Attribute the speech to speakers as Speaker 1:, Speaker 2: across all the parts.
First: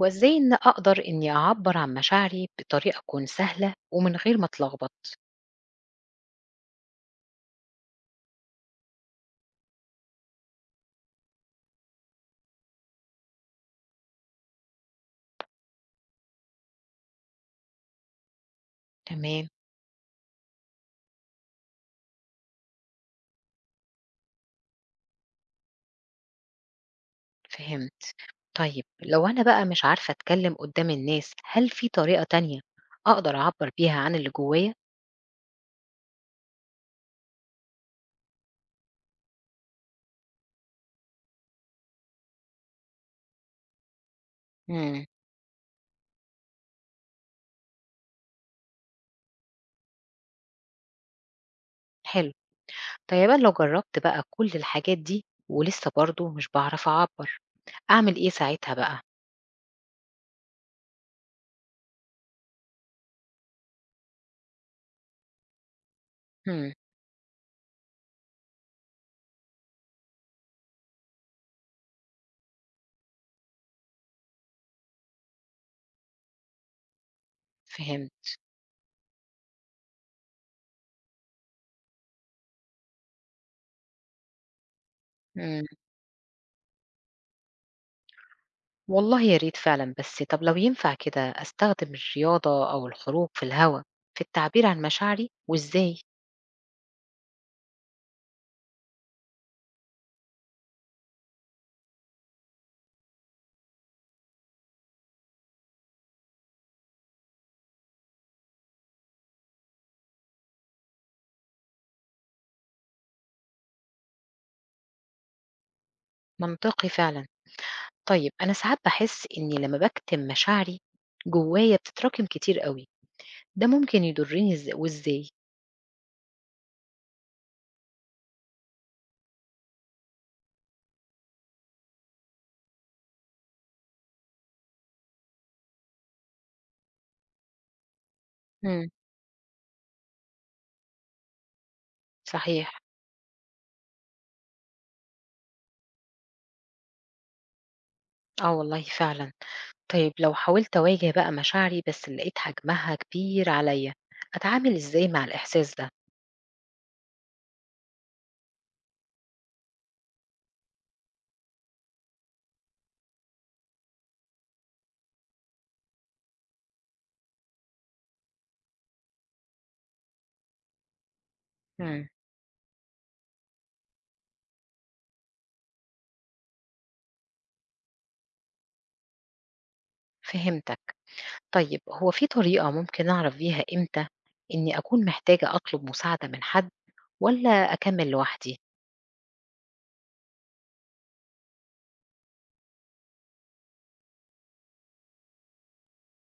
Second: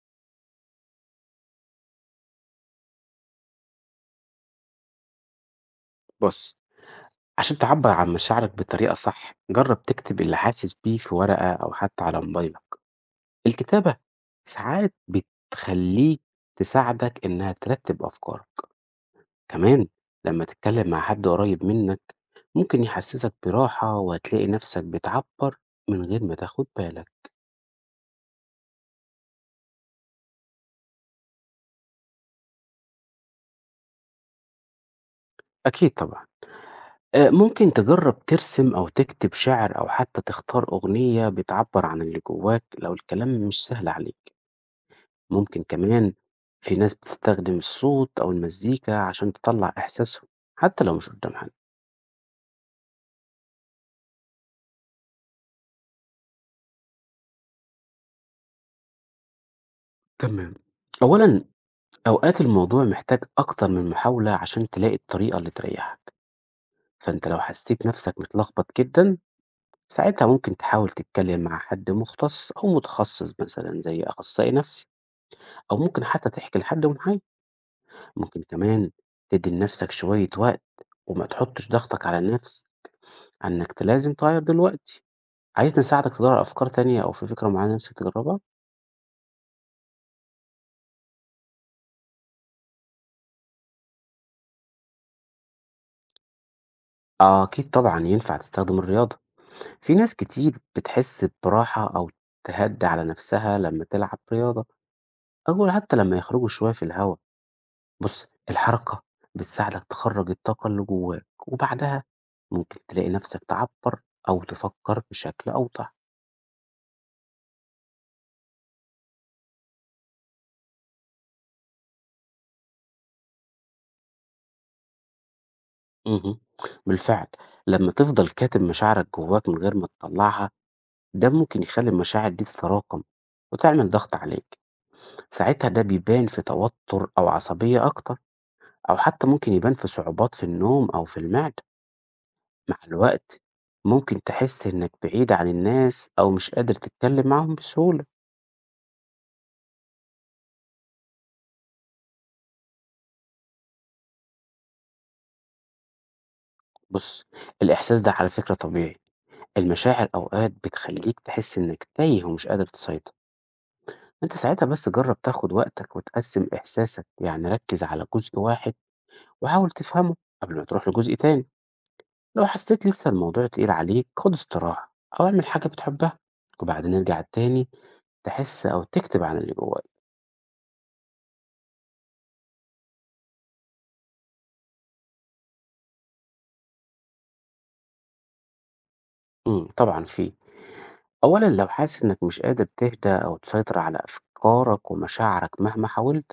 Speaker 1: هو إزاي إن أقدر إني أعبّر عن مشاعري بطريقة تكون سهلة ومن غير ما أتلخبط؟
Speaker 2: بُص، عشان تعبّر عن مشاعرك بطريقة صح، جرّب تكتب اللي حاسس بيه في ورقة أو حتى على موبايلك. الكتابة ساعات بتخلّيك تساعدك إنها ترتّب أفكارك.
Speaker 1: تمام،
Speaker 2: كمان لمّا تتكلّم مع حد قريب منّك، ممكن يحسّسك براحة وهتلاقي نَفْسك بتعبّر من غير ما تاخُد بالك.
Speaker 1: فهمت. طيب لو أنا بقى مش عارفة أتكلّم قدّام الناس، هل في طريقة تانية أقدر أعبّر بيها عن اللي جوّايا؟
Speaker 2: أكيد طبعًا. ممكن تجرّب ترسم أو تكتب شِعر أو حتى تختار أغنية بتعبّر عن اللي جوّاك لو الكلام مش سهل عليك.
Speaker 1: إمم،
Speaker 2: ممكن كمان في ناس بتستخدم الصوت أو المزيكا عشان تطلع إحساسهم حتى لو مش قدام حد.
Speaker 1: حلو. طيب أنا لو جرّبت بقى كل الحاجات دي ولسه برضه مش باعرف أعبّر، أعمل إيه ساعتها بقى؟
Speaker 2: تمام. أولا، أوقات الموضوع محتاج أكتر من محاولة عشان تلاقي الطريقة اللي تريحك.
Speaker 1: إمم،
Speaker 2: فأنت لو حسيت نفسك متلخبط جدا، ساعتها ممكن تحاول تتكلم مع حد مختص أو متخصص مثلا زي أخصائي نفسي، أو ممكن حتى تحكي لحد محايد.
Speaker 1: فهمت.
Speaker 2: ممكن كمان تدي لنفسك شوية وقت وما تحطش ضغطك على النفس أنك لازم تغير دلوقتي.
Speaker 1: إمم،
Speaker 2: عايزني أساعدك تدوّر على أفكار تانية أو في فكرة معينة نِفْسك تجرّبها؟
Speaker 1: والله يا ريت فعلًا، بس طب لو ينفع كده أستخدم الرياضة أو الخروج في الهوا في التعبير عن مشاعري وإزاي؟
Speaker 2: آه، أكيد طبعًا ينفع تستخدم الرياضة. في ناس كتير بتحس براحة أو تهدّي على نَفْسها لمّا تلعب رياضة أو حتّى لمّا يخرجوا شوية في الهوا. بُص، الحركة بتساعدك تخرّج الطاقة اللي جوّاك وبعدها ممكن تلاقي نَفْسك تعبّر أو تفكّر بشكل أوضح.
Speaker 1: منطقي فعلا. طيب أنا ساعات بحس إني لما بكتم مشاعري جوايا بتتراكم كتير قوي، ده ممكن يضرني إز- وإزاي؟
Speaker 2: اهم، بالفعل، لمّا تفضل كاتم مشاعرك جوّاك من غير ما تطلّعها، ده ممكن يخلّي المشاعر دي تتراكم وتعمل ضغط عليك. ساعتها ده بيبان في توتر أو عصبية أكتر،
Speaker 1: مم.
Speaker 2: أو حتى ممكن يبان في صعوبات في النوم أو في المعدة. مع
Speaker 1: صحيح.
Speaker 2: الوقت، ممكن تحس إنك بعيد عن الناس أو مش قادر تتكلم معاهم بسهولة.
Speaker 1: اه والله فعلا. طيب لو حاولت أواجه بقى مشاعري بس لقيت حجمها كبير عليا، أتعامل إزاي مع الإحساس ده؟
Speaker 2: بص، الإحساس ده على فكرة طبيعي. المشاعر أوقات بتخليك تحس إنك تايه ومش قادر تسيطر. أنت ساعتها بس جرب تاخد وقتك وتقسم إحساسك، يعني ركز على جزء واحد وحاول تفهمه قبل ما تروح لجزء تاني.
Speaker 1: مم.
Speaker 2: لو حسيت لسه الموضوع تقيل عليك، خد استراحة أو اعمل حاجة بتحبها وبعدين ارجع تاني تحس أو تكتب عن اللي جواك.
Speaker 1: فهمتك. طيب هو في طريقة ممكن أعرف بيها إمتى إني أكون محتاجة أطلب مساعدة من حد، ولا أكمل لوحدي؟
Speaker 2: طبعا فيه. أولا، لو حاسس إنك مش قادر تهدى أو تسيطر على أفكارك ومشاعرك مهما حاولت،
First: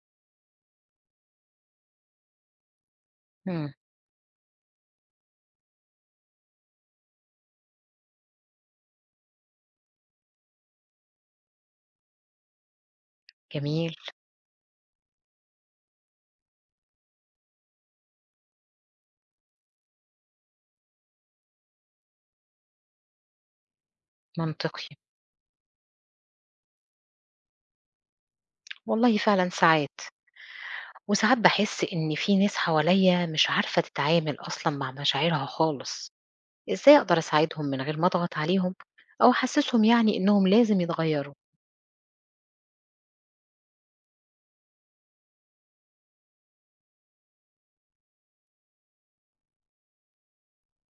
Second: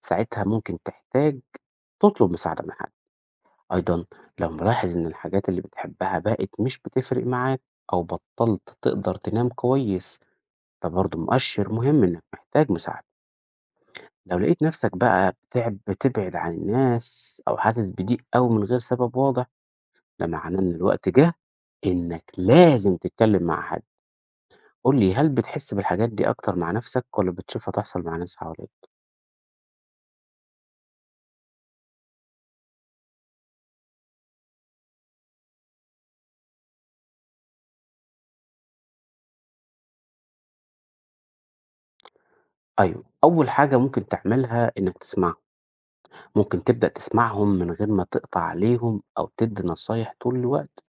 Speaker 2: ساعتها ممكن تحتاج تطلب مساعدة من حد.
Speaker 1: مم.
Speaker 2: أيضا، لو ملاحظ إن الحاجات اللي بتحبها بقت مش بتفرق معاك أو بطلت تقدر تنام كويس، ده برضه مؤشر مهم إنك محتاج مساعدة.
Speaker 1: جميل.
Speaker 2: لو لقيت نفسك بقى بتعب بتبعد عن الناس أو حاسس بضيق أوي من غير سبب واضح، ده معناه إن الوقت جه إنك لازم تتكلم مع حد.
Speaker 1: منطقي.
Speaker 2: قُل لي، هل بتحس بالحاجات دي أكتر مع نفسك والّا بتشوفها تحصل مع ناس حواليك؟
Speaker 1: والله فعلا ساعات، وساعات باحس إن في ناس حواليّا مش عارفة تتعامل أصلًا مع مشاعرها خالص، إزاي أقدر أساعدهم من غير ما أضغط عليهم أو أحسسهم يعني إنهم لازم يتغيروا؟
Speaker 2: أيوه، أول حاجة ممكن تعملها إنك تسمعهم، ممكن تبدأ تسمعهم من غير ما تقطع عليهم أو تدّي نصايح طول الوقت.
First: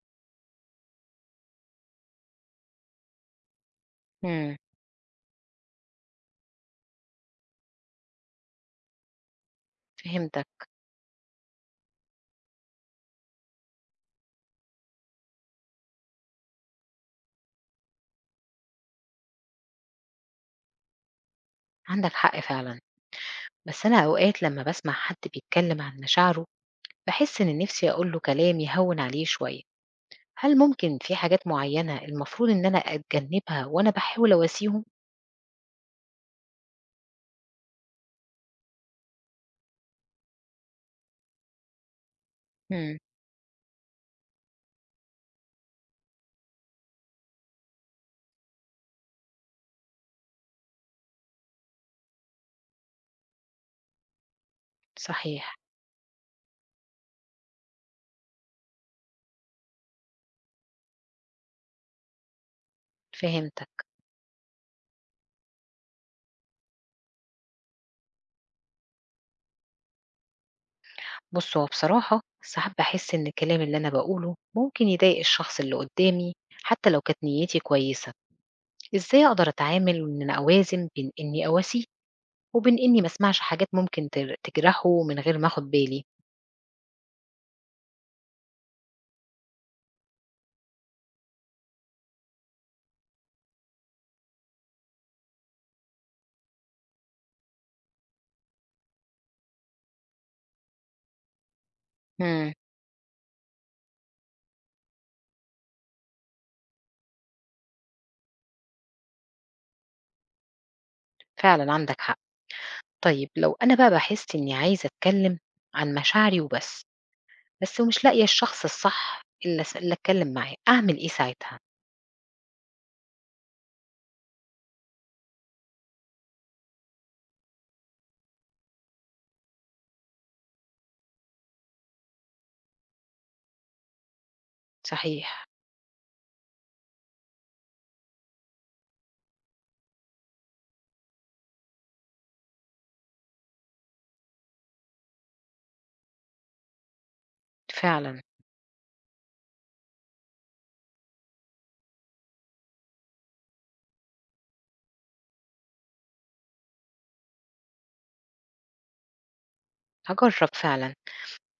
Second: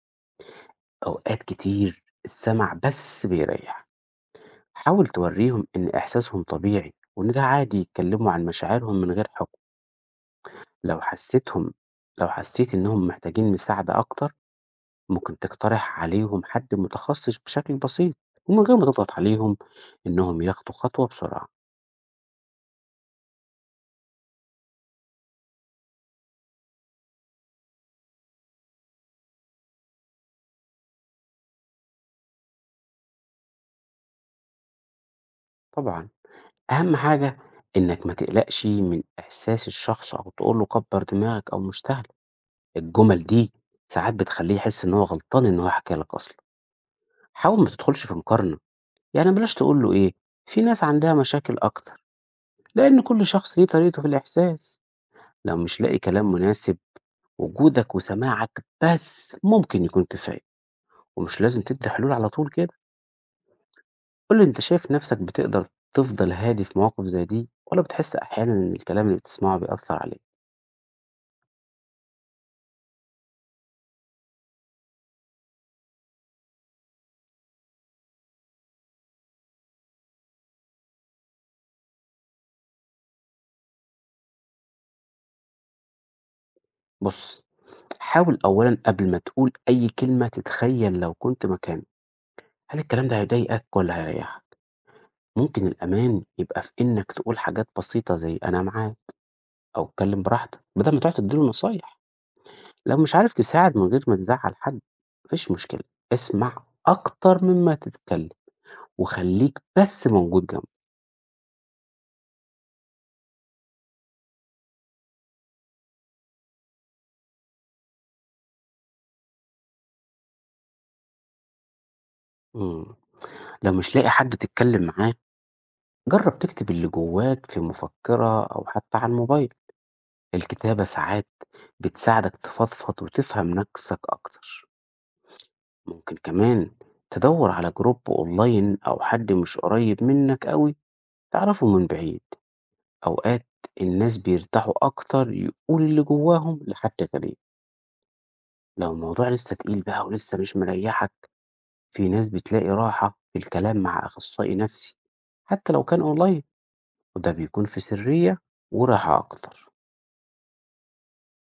Speaker 2: أوقات كتير السمع بس بيريح.
Speaker 1: إمم،
Speaker 2: حاول توريهم إن إحساسهم طبيعي وإن ده عادي يتكلموا عن مشاعرهم من غير حُكم.
Speaker 1: فهمتك،
Speaker 2: لو حسيتهم لو حسيت إنهم محتاجين مساعدة أكتر، ممكن تقترح عليهم حد متخصص بشكل بسيط ومن غير ما تضغط عليهم إنهم ياخدوا خطوة بسرعة.
Speaker 1: عندك حق فعلًا، بس أنا أوقات لمّا باسمع حد بيتكلم عن مشاعره باحس إن نفسي أقول له كلام يهوّن عليه شوية، هل ممكن في حاجات معيّنة المفروض إن أنا أتجنبها وأنا باحاول أواسيهم؟
Speaker 2: طبعا، أهم حاجة إنك ما تقلقش من إحساس الشخص أو تقول له كبر دماغك أو مستهل.
Speaker 1: إمم،
Speaker 2: الجمل دي ساعات بتخليه يحس إن هو غلطان إن هو حكى لك أصلا. حاول ما تدخلش في مقارنة، يعني بلاش تقول له إيه، في ناس عندها مشاكل أكتر، لأن كل شخص ليه طريقته في الإحساس.
Speaker 1: صحيح،
Speaker 2: لو مش لاقي كلام مناسب، وجودك وسماعك بس ممكن يكون كفاية، ومش لازم تدي حلول على طول كده.
Speaker 1: فهمتك.
Speaker 2: قول لي، انت شايف نفسك بتقدر تفضل هادي في مواقف زي دي ولا بتحس احيانا ان الكلام اللي بتسمعه بيأثر عليك؟
Speaker 1: بُص، هو بصراحة ساعات باحس إن الكلام اللي أنا باقوله ممكن يضايق الشخص اللي قدّامي حتى لو كانت نيّتي كويسة، إزاي أقدر أتعامل وإن أنا أوازن بين إني أواسيه وبين إني ما اسمعش حاجات ممكن تجرحه من غير ما آخُد بالي؟
Speaker 2: بص، حاول اولا قبل ما تقول اي كلمة تتخيل لو كنت مكانه، هل الكلام ده هيضايقك ولا هيريحك؟ ممكن الامان يبقى في انك تقول حاجات بسيطة زي انا معاك او اتكلم براحتك، بدل ما تقعد تديله نصايح.
Speaker 1: إمم،
Speaker 2: لو مش عارف تساعد من غير ما تزعل حد، مفيش مشكلة. اسمع اكتر مما تتكلم وخلّيك بس موجود جنبه.
Speaker 1: فعلًا عندك حق. طيب لو أنا بقى باحس إني عايزة أتكلم عن مشاعري وبس، بس ومش لاقية الشخص الصح اللي أتكلم معاه، أعمل إيه ساعتها؟
Speaker 2: إمم، لو مش لاقي حد تتكلم معاه، جرّب تكتب اللي جواك في مفكرة أو حتى على الموبايل. الكتابة ساعات بتساعدك تفضفض وتفهم نَفْسك أكتر.
Speaker 1: صحيح،
Speaker 2: ممكن كمان تدوّر على جروب أونلاين أو حد مش قريب منك أوي تعرفه من بعيد. أوقات الناس بيرتاحوا أكتر يقولوا اللي جواهم لحد غريب.
Speaker 1: فعلًا،
Speaker 2: لو الموضوع لسه تقيل بقى ولسه مش مريّحك، في ناس بتلاقي راحة في الكلام مع أخصائي نفسي حتى لو كان أونلاين، وده بيكون في سرية وراحة أكتر.
Speaker 1: هاجرّب فعلًا.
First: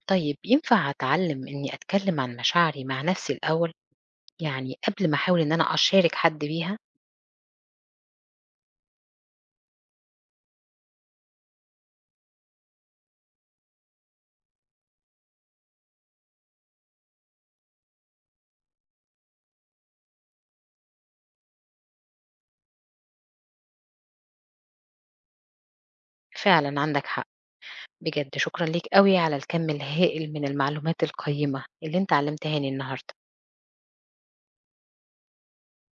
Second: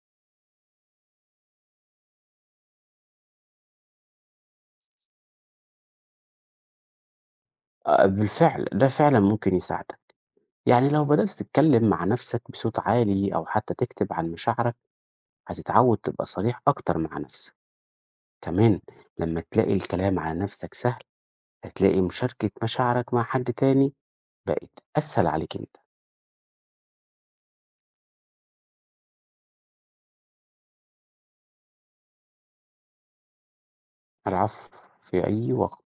Speaker 1: طيب ينفع أتعلم إني أتكلم عن مشاعري مع نفسي الأول، يعني قبل ما أحاول إن أنا أشارك حد بيها؟
Speaker 2: آه، بالفعل ده فعلا ممكن يساعدك. يعني لو بدأت تتكلم مع نفسك بصوت عالي أو حتى تكتب عن مشاعرك، هتتعود تبقى صريح أكتر مع نفسك. كمان لما تلاقي الكلام على نفسك سهل، هتلاقي مشاركة مشاعرك مع حد تاني بقت أسهل عليك أنت.
Speaker 1: فعلا عندك حق. بجد شكرا ليك قوي على الكم الهائل من المعلومات القيمة اللي أنت علمتهاني النهاردة.
Speaker 2: العفو. في أي وقت.